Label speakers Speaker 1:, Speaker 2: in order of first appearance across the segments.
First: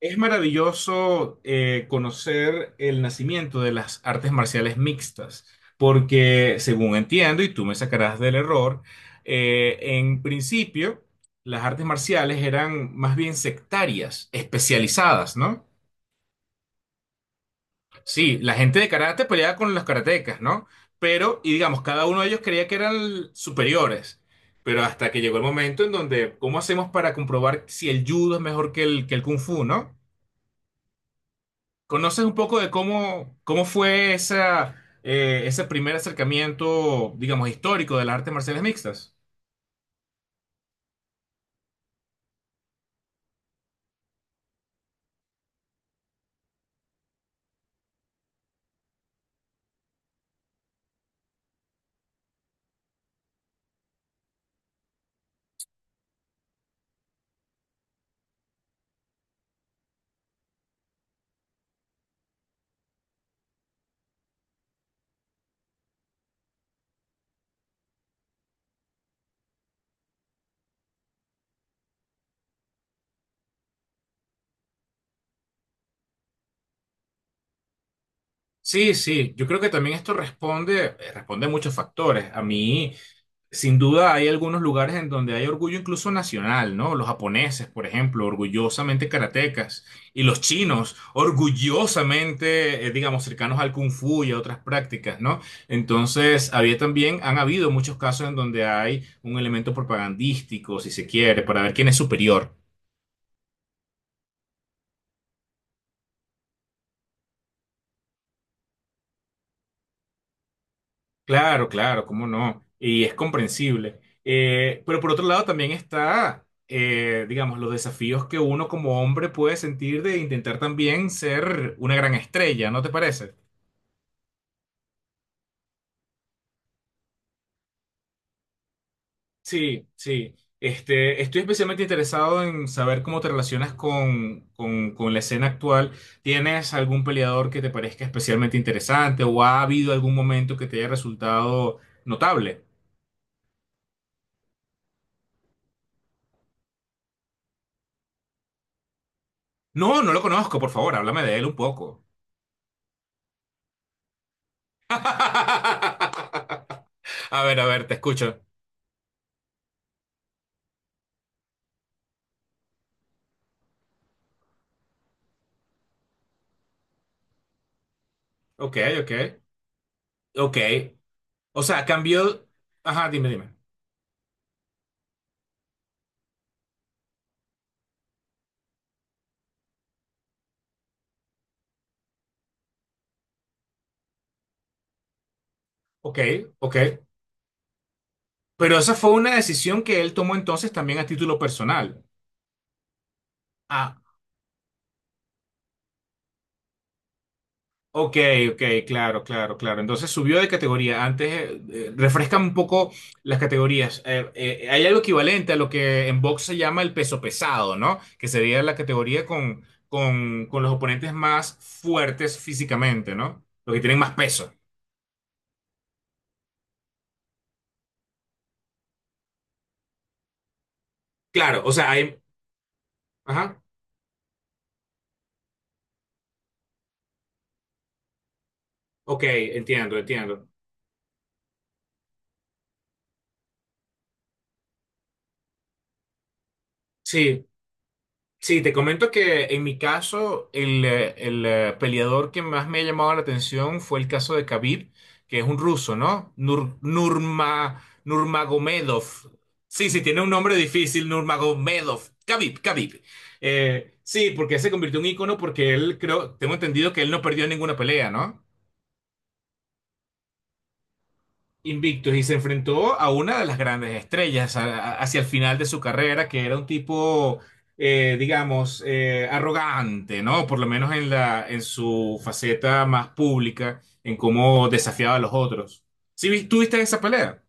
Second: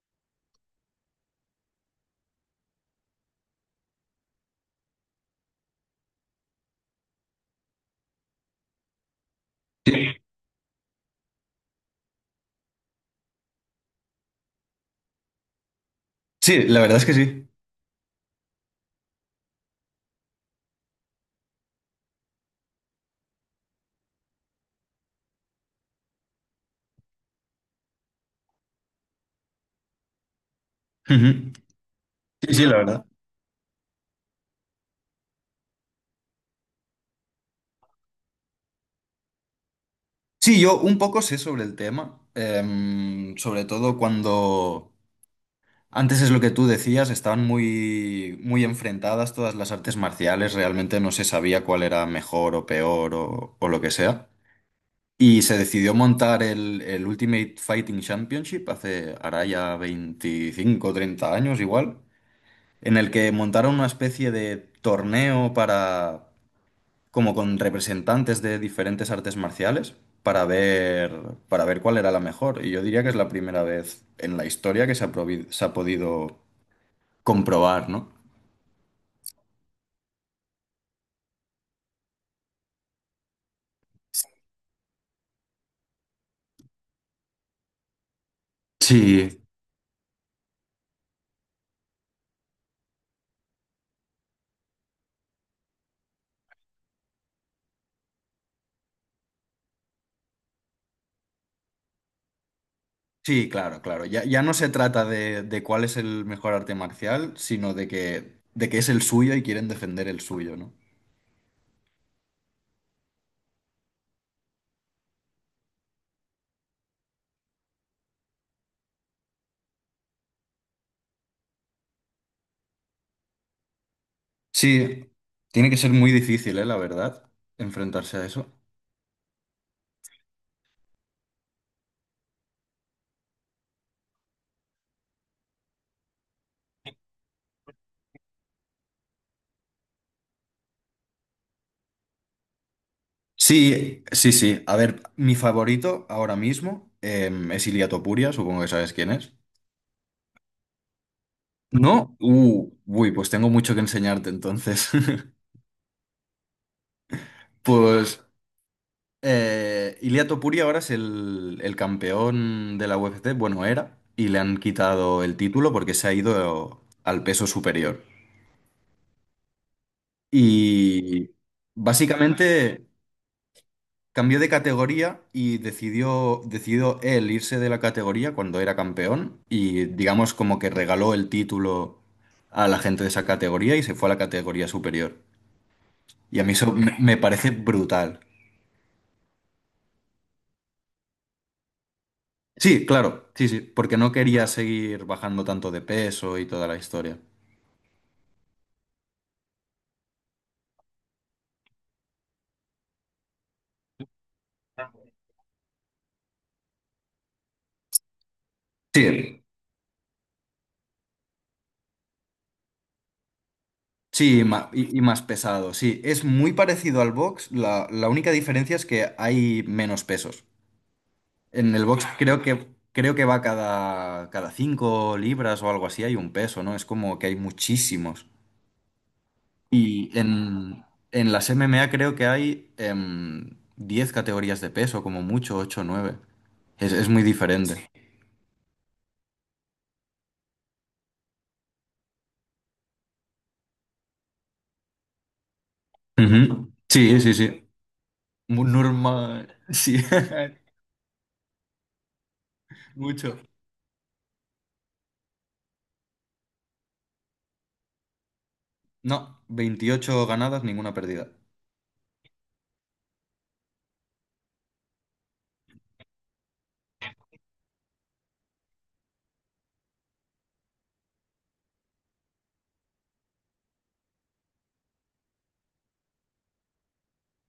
Speaker 1: Es maravilloso, conocer el nacimiento de las artes marciales mixtas, porque según entiendo, y tú me sacarás del error,
Speaker 2: Sí,
Speaker 1: en principio las artes marciales eran más bien sectarias, especializadas, ¿no?
Speaker 2: sí, la verdad es que sí.
Speaker 1: Sí, la gente de karate peleaba con los karatecas, ¿no? Pero, y digamos, cada uno de ellos creía que eran superiores, pero hasta que llegó el momento en donde, ¿cómo hacemos para comprobar si el judo es mejor que que el kung fu, ¿no?
Speaker 2: Ujú.
Speaker 1: ¿Conoces un
Speaker 2: Sí,
Speaker 1: poco
Speaker 2: sí,
Speaker 1: de
Speaker 2: la verdad.
Speaker 1: cómo fue esa, ese primer acercamiento, digamos, histórico de las artes marciales mixtas?
Speaker 2: Sí, yo un poco sé sobre el tema, sobre todo cuando antes es lo que tú decías, estaban muy, muy enfrentadas todas las artes marciales, realmente no se sabía cuál era mejor o peor o lo que sea. Y se decidió montar el Ultimate Fighting Championship hace, ahora ya 25, o 30 años igual, en el que montaron una especie de torneo para como con representantes de diferentes artes marciales para ver, para ver cuál era la mejor. Y yo diría que es la primera vez en la historia que se ha podido comprobar, ¿no?
Speaker 1: Sí, sí, yo creo que también esto responde, responde a muchos factores. A mí, sin duda, hay algunos lugares en donde hay orgullo incluso nacional, ¿no? Los japoneses, por ejemplo, orgullosamente
Speaker 2: Sí.
Speaker 1: karatecas, y los chinos, orgullosamente, digamos, cercanos al kung fu y a otras prácticas, ¿no? Entonces, había también, han habido muchos casos en donde hay un elemento propagandístico, si se quiere, para ver quién es superior.
Speaker 2: Sí, claro, claro. Ya no se trata de cuál es el mejor arte marcial, sino de que es el suyo y quieren defender el suyo, ¿no?
Speaker 1: Claro, claro, cómo no. Y es comprensible. Pero por otro lado también está, digamos, los desafíos que uno como hombre puede sentir de intentar también ser una gran estrella, ¿no te parece?
Speaker 2: Sí, tiene que ser muy difícil, ¿eh? La verdad, enfrentarse a eso.
Speaker 1: Sí, sí. Este, estoy especialmente interesado en saber cómo te relacionas con la escena actual. ¿Tienes algún peleador que te parezca especialmente interesante o ha habido algún momento que te haya resultado notable?
Speaker 2: Sí, sí, sí. A ver, mi favorito ahora mismo es Ilia Topuria, supongo que sabes quién es.
Speaker 1: No, no lo conozco, por favor, háblame de él un poco.
Speaker 2: ¿No? Uy, pues tengo mucho que enseñarte entonces.
Speaker 1: A ver, te
Speaker 2: Pues
Speaker 1: escucho.
Speaker 2: Ilia Topuria ahora es el campeón de la UFC, bueno, era, y le han quitado el título porque se ha ido al peso superior.
Speaker 1: Ok, ok, ok.
Speaker 2: Y
Speaker 1: O sea, cambió.
Speaker 2: básicamente
Speaker 1: Ajá, dime, dime.
Speaker 2: cambió de categoría y decidió él irse de la categoría cuando era campeón y digamos como que regaló el título a la gente de esa categoría y se fue a la categoría superior.
Speaker 1: Ok,
Speaker 2: Y a mí eso
Speaker 1: ok.
Speaker 2: me parece brutal.
Speaker 1: Pero esa fue una decisión que él tomó entonces también a título personal.
Speaker 2: Sí, claro, sí, sí,
Speaker 1: Ah,
Speaker 2: porque no quería seguir bajando tanto de peso y toda la historia.
Speaker 1: ok, ok, claro, claro, claro. Entonces subió de categoría. Antes, refrescan un poco las categorías. Hay algo equivalente a lo que en box se llama el peso pesado, ¿no? Que sería la categoría
Speaker 2: Sí,
Speaker 1: con, con los oponentes más fuertes físicamente, ¿no? Los que tienen más
Speaker 2: sí,
Speaker 1: peso.
Speaker 2: ma- y más pesado, sí. Es muy parecido al box, la única diferencia es que hay menos pesos.
Speaker 1: Claro, o
Speaker 2: En el
Speaker 1: sea,
Speaker 2: box, claro,
Speaker 1: hay...
Speaker 2: creo que va
Speaker 1: Ajá.
Speaker 2: cada 5 libras o algo así, hay un peso, ¿no? Es como que hay muchísimos.
Speaker 1: Ok, entiendo,
Speaker 2: Y
Speaker 1: entiendo.
Speaker 2: en, en las MMA creo que hay 10 categorías de peso, como mucho, 8, o 9. Es muy
Speaker 1: Sí,
Speaker 2: diferente.
Speaker 1: sí, te comento que en mi caso el peleador que más me ha llamado la atención fue el caso de Khabib, que es un ruso, ¿no?
Speaker 2: Ujú.
Speaker 1: Nur,
Speaker 2: Sí, sí, sí.
Speaker 1: Nurma,
Speaker 2: Mu-
Speaker 1: Nurmagomedov.
Speaker 2: normal.
Speaker 1: Sí,
Speaker 2: Sí,
Speaker 1: sí, tiene un nombre difícil, Nurmagomedov. Khabib, Khabib.
Speaker 2: mucho.
Speaker 1: Sí, porque se convirtió en ícono porque él, creo, tengo entendido que él no perdió ninguna pelea, ¿no?
Speaker 2: No, 28 ganadas, ninguna perdida.
Speaker 1: Invictus y se enfrentó a una de las grandes estrellas a- hacia el final de su carrera, que era un tipo, digamos, arrogante, ¿no? Por lo menos en la, en su faceta más pública, en cómo desafiaba a los otros. ¿Sí vis- tú viste esa pelea?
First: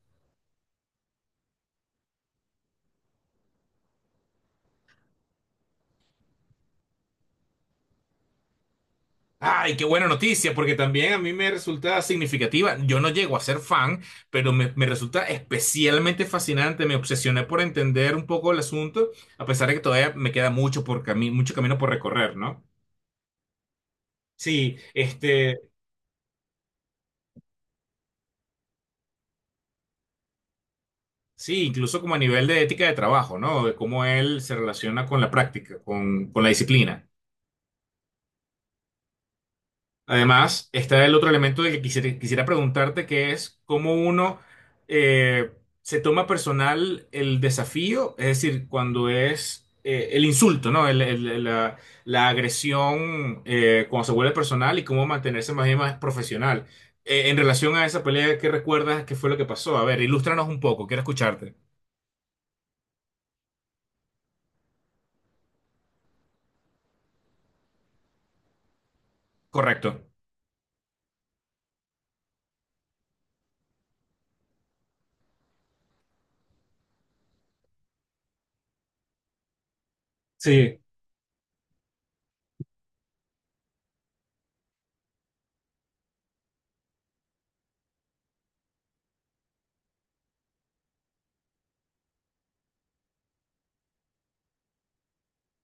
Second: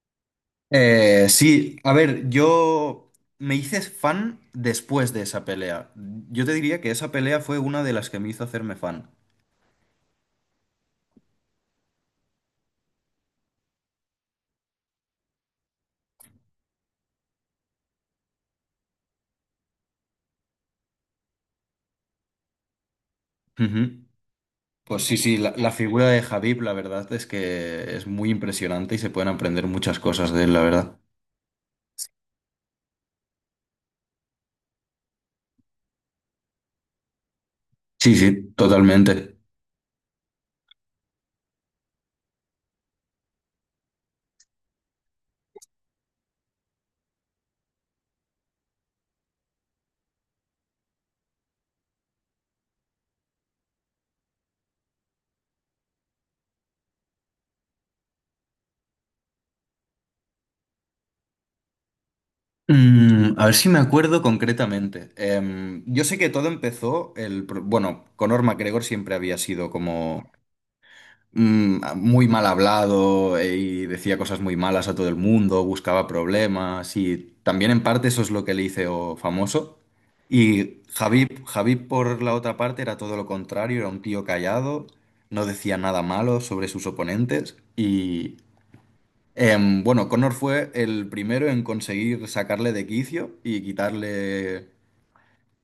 Speaker 2: Sí, a ver, yo me hice fan después de esa pelea. Yo te diría que esa pelea fue una de las que me hizo hacerme fan.
Speaker 1: Ay, qué buena noticia, porque también a mí me resulta significativa. Yo no llego a ser fan, pero me resulta especialmente fascinante. Me obsesioné por entender un poco el asunto, a pesar de que todavía me queda mucho por cami- mucho camino por recorrer, ¿no?
Speaker 2: Ujú.
Speaker 1: Sí,
Speaker 2: Pues sí, sí, la,
Speaker 1: este,
Speaker 2: la figura de Javib, la verdad es que es muy impresionante y se pueden aprender muchas cosas de él, la verdad.
Speaker 1: sí, incluso como a nivel de ética de trabajo, ¿no? De cómo él se relaciona con la práctica, con la disciplina.
Speaker 2: Sí, sí, totalmente.
Speaker 1: Además, está el otro elemento de que quisiera preguntarte, que es cómo uno eh, se toma personal el desafío, es decir, cuando es, el insulto, ¿no? La, la agresión, cuando se vuelve personal y cómo mantenerse más bien más profesional. En relación a esa pelea, ¿qué recuerdas? ¿Qué fue lo que pasó? A ver, ilústranos un poco, quiero escucharte.
Speaker 2: Mm, a ver si me acuerdo concretamente. Yo sé que todo empezó bueno, Conor McGregor siempre había sido
Speaker 1: Correcto.
Speaker 2: como mm, muy mal hablado, y decía cosas muy malas a todo el mundo, buscaba problemas y también en parte eso es lo que le hizo famoso.
Speaker 1: Sí,
Speaker 2: Y Javib por la otra parte era todo lo contrario, era un tío callado, no decía nada malo sobre sus oponentes. Bueno, Connor fue el primero en conseguir sacarle de quicio y quitarle,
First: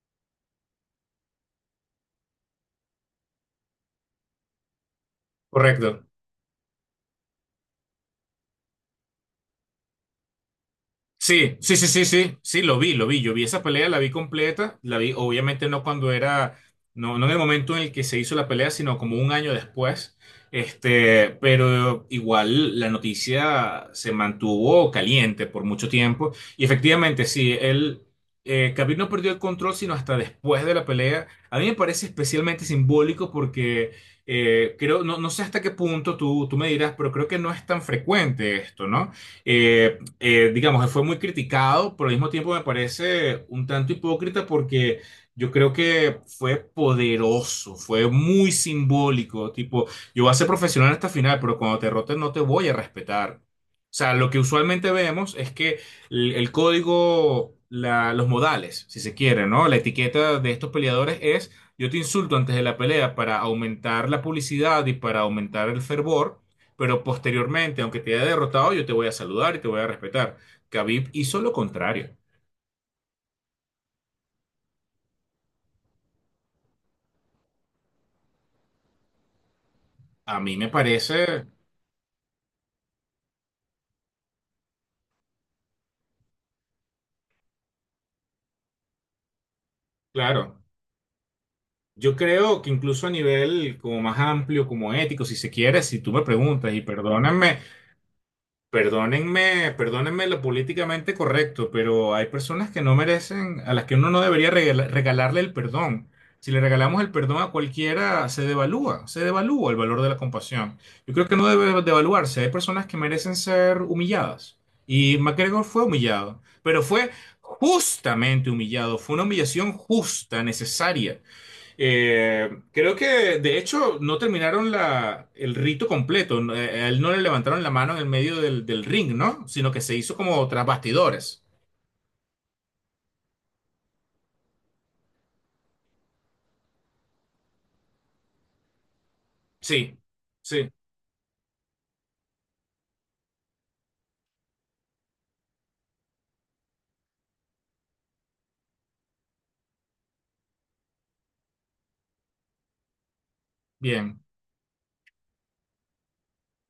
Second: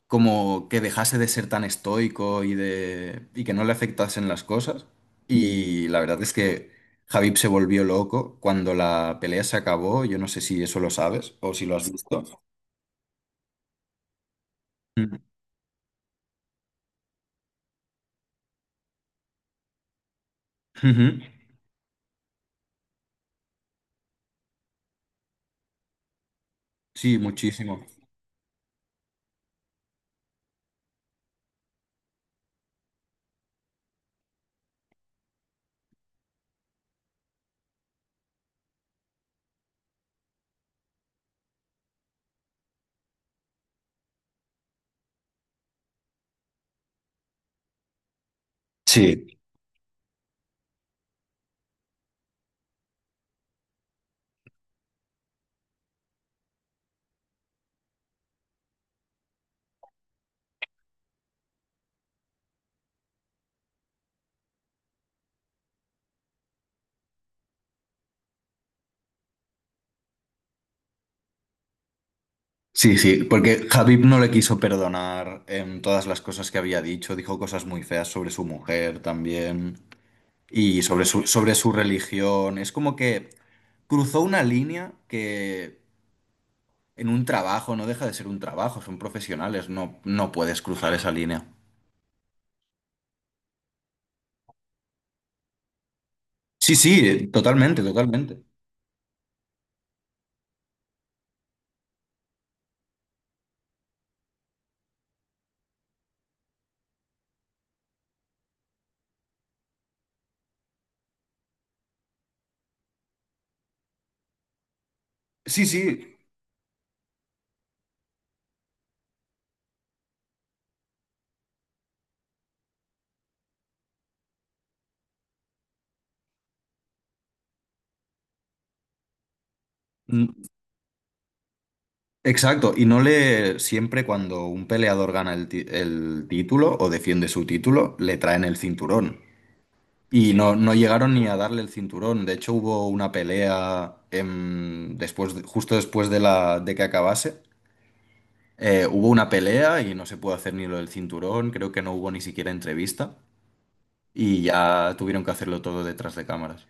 Speaker 2: como que dejase de ser tan estoico y que no le afectasen las cosas. Y la
Speaker 1: correcto.
Speaker 2: verdad es que Javib se volvió loco cuando la pelea se acabó. Yo no sé si eso lo sabes o
Speaker 1: Sí,
Speaker 2: si lo
Speaker 1: sí, sí,
Speaker 2: has
Speaker 1: sí,
Speaker 2: visto.
Speaker 1: sí, sí, lo vi, yo vi esa pelea, la vi completa, la vi
Speaker 2: Mm.
Speaker 1: obviamente no cuando era, no, no en el momento en el que se hizo la pelea, sino como un año después,
Speaker 2: Ujú.
Speaker 1: este, pero igual la noticia se mantuvo caliente por mucho tiempo y
Speaker 2: Sí,
Speaker 1: efectivamente sí,
Speaker 2: muchísimo.
Speaker 1: él, Khabib no perdió el control sino hasta después de la pelea, a mí me parece especialmente simbólico porque, creo, no, no sé hasta qué punto tú me dirás, pero creo que no es tan frecuente esto, ¿no? Eh, digamos, fue muy criticado, pero al mismo tiempo me parece un tanto hipócrita porque yo creo que fue poderoso, fue muy
Speaker 2: Sí,
Speaker 1: simbólico, tipo, yo voy a ser profesional hasta el final, pero cuando te roten no te voy a respetar. O sea, lo que usualmente vemos es que el código, los modales, si se quiere, ¿no? La etiqueta de estos peleadores es, yo te insulto antes de la pelea para aumentar la publicidad y para aumentar el fervor, pero posteriormente, aunque te haya derrotado, yo te voy a saludar y te voy a respetar. Khabib hizo lo contrario.
Speaker 2: sí, sí, porque Javib no le quiso perdonar en todas las cosas que había dicho, dijo cosas muy feas sobre su mujer también,
Speaker 1: A mí me
Speaker 2: y
Speaker 1: parece,
Speaker 2: sobre su religión. Es como que cruzó una línea que en un trabajo no deja de ser un trabajo, son profesionales, no, no
Speaker 1: claro,
Speaker 2: puedes cruzar esa línea.
Speaker 1: yo creo que incluso a nivel como más amplio, como ético, si se quiere, si tú me preguntas,
Speaker 2: Sí,
Speaker 1: y
Speaker 2: sí,
Speaker 1: perdóname,
Speaker 2: totalmente, totalmente.
Speaker 1: perdónenme, perdónenme lo políticamente correcto, pero hay personas que no merecen, a las que uno no debería regala- regalarle el perdón. Si le regalamos el perdón a cualquiera, se devalúa el valor de la compasión. Yo creo que no debe devaluarse. Hay personas que merecen ser humilladas. Y MacGregor
Speaker 2: Sí,
Speaker 1: fue
Speaker 2: sí,
Speaker 1: humillado, pero fue justamente humillado. Fue una humillación justa, necesaria. Creo que, de hecho, no terminaron la, el rito completo. No, a él no le levantaron la mano en el medio del, del ring, ¿no? Sino que se hizo
Speaker 2: mm,
Speaker 1: como tras bastidores.
Speaker 2: exacto. Y no le, siempre cuando un peleador gana el título o defiende su título, le traen el cinturón.
Speaker 1: Sí,
Speaker 2: Y no,
Speaker 1: sí,
Speaker 2: no llegaron ni a darle el cinturón. De hecho, hubo una pelea después, de- justo después de de que acabase. Hubo una pelea y no se pudo hacer ni lo del cinturón, creo que no hubo ni siquiera entrevista
Speaker 1: bien.
Speaker 2: y ya tuvieron que hacerlo todo detrás de cámaras.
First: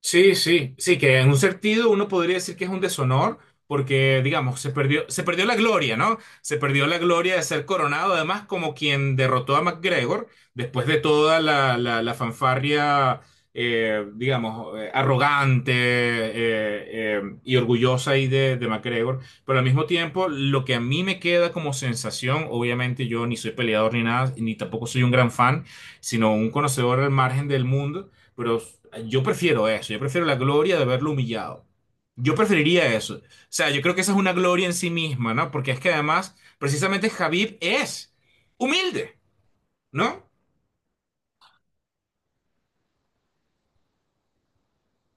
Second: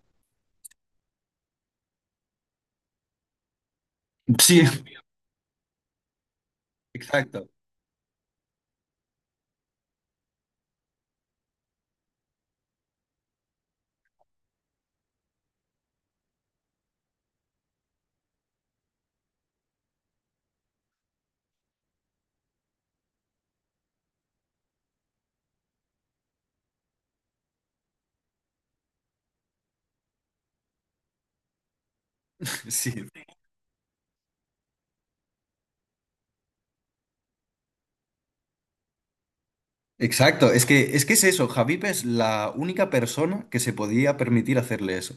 Speaker 1: Sí, sí, sí, que en un sentido uno podría decir que es un deshonor porque, digamos,
Speaker 2: Sí,
Speaker 1: se perdió la gloria, ¿no? Se perdió la gloria de
Speaker 2: exacto.
Speaker 1: ser coronado, además como quien derrotó a McGregor después de toda la fanfarria, digamos, arrogante y orgullosa ahí de McGregor. Pero al mismo tiempo, lo que a mí me queda como sensación, obviamente yo ni soy peleador ni nada, ni tampoco soy un gran fan, sino un conocedor al margen del mundo. Pero yo prefiero eso, yo prefiero la gloria de verlo humillado. Yo preferiría
Speaker 2: Sí,
Speaker 1: eso. O sea, yo creo que esa es una gloria en sí misma, ¿no? Porque es que además, precisamente Javib es humilde, ¿no?
Speaker 2: exacto. Es que, es que es eso, Javip es la única persona que se podía permitir hacerle eso.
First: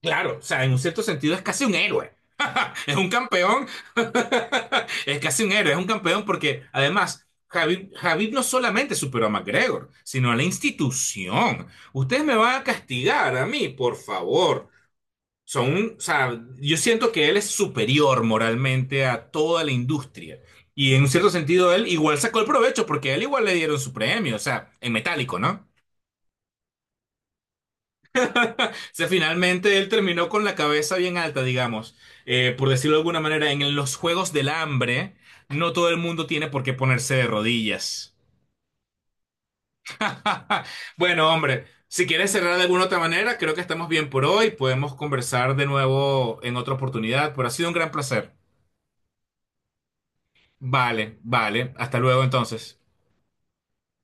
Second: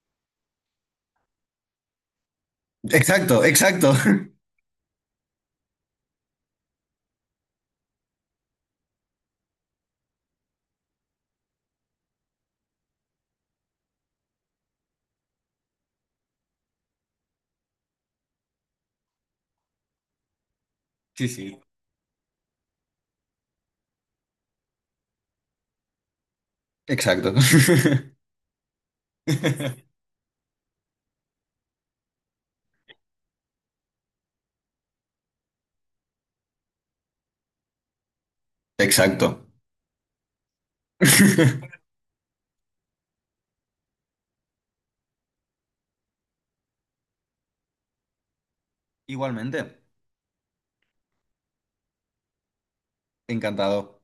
Speaker 1: Claro, o sea, en un cierto sentido es casi un héroe. Es un
Speaker 2: Exacto,
Speaker 1: campeón.
Speaker 2: exacto.
Speaker 1: Es casi un héroe, es un campeón porque además... Javib, Javib no solamente superó a McGregor, sino a la institución. Ustedes me van a castigar a mí, por favor. Son un, o sea, yo siento que él es superior moralmente a toda la industria. Y en un cierto
Speaker 2: Sí, sí.
Speaker 1: sentido, él igual sacó el provecho porque a él igual le dieron su premio, o sea, en metálico, ¿no?
Speaker 2: Exacto.
Speaker 1: O sea, finalmente él terminó con la cabeza bien alta, digamos. Por decirlo de alguna manera, en los Juegos del Hambre, no todo el mundo tiene por qué ponerse de rodillas.
Speaker 2: Exacto.
Speaker 1: Bueno, hombre, si quieres cerrar de alguna otra manera, creo que estamos bien por hoy. Podemos conversar de nuevo en otra oportunidad, pero ha sido un gran placer.
Speaker 2: Igualmente,
Speaker 1: Vale, vale. Hasta luego entonces.
Speaker 2: encantado.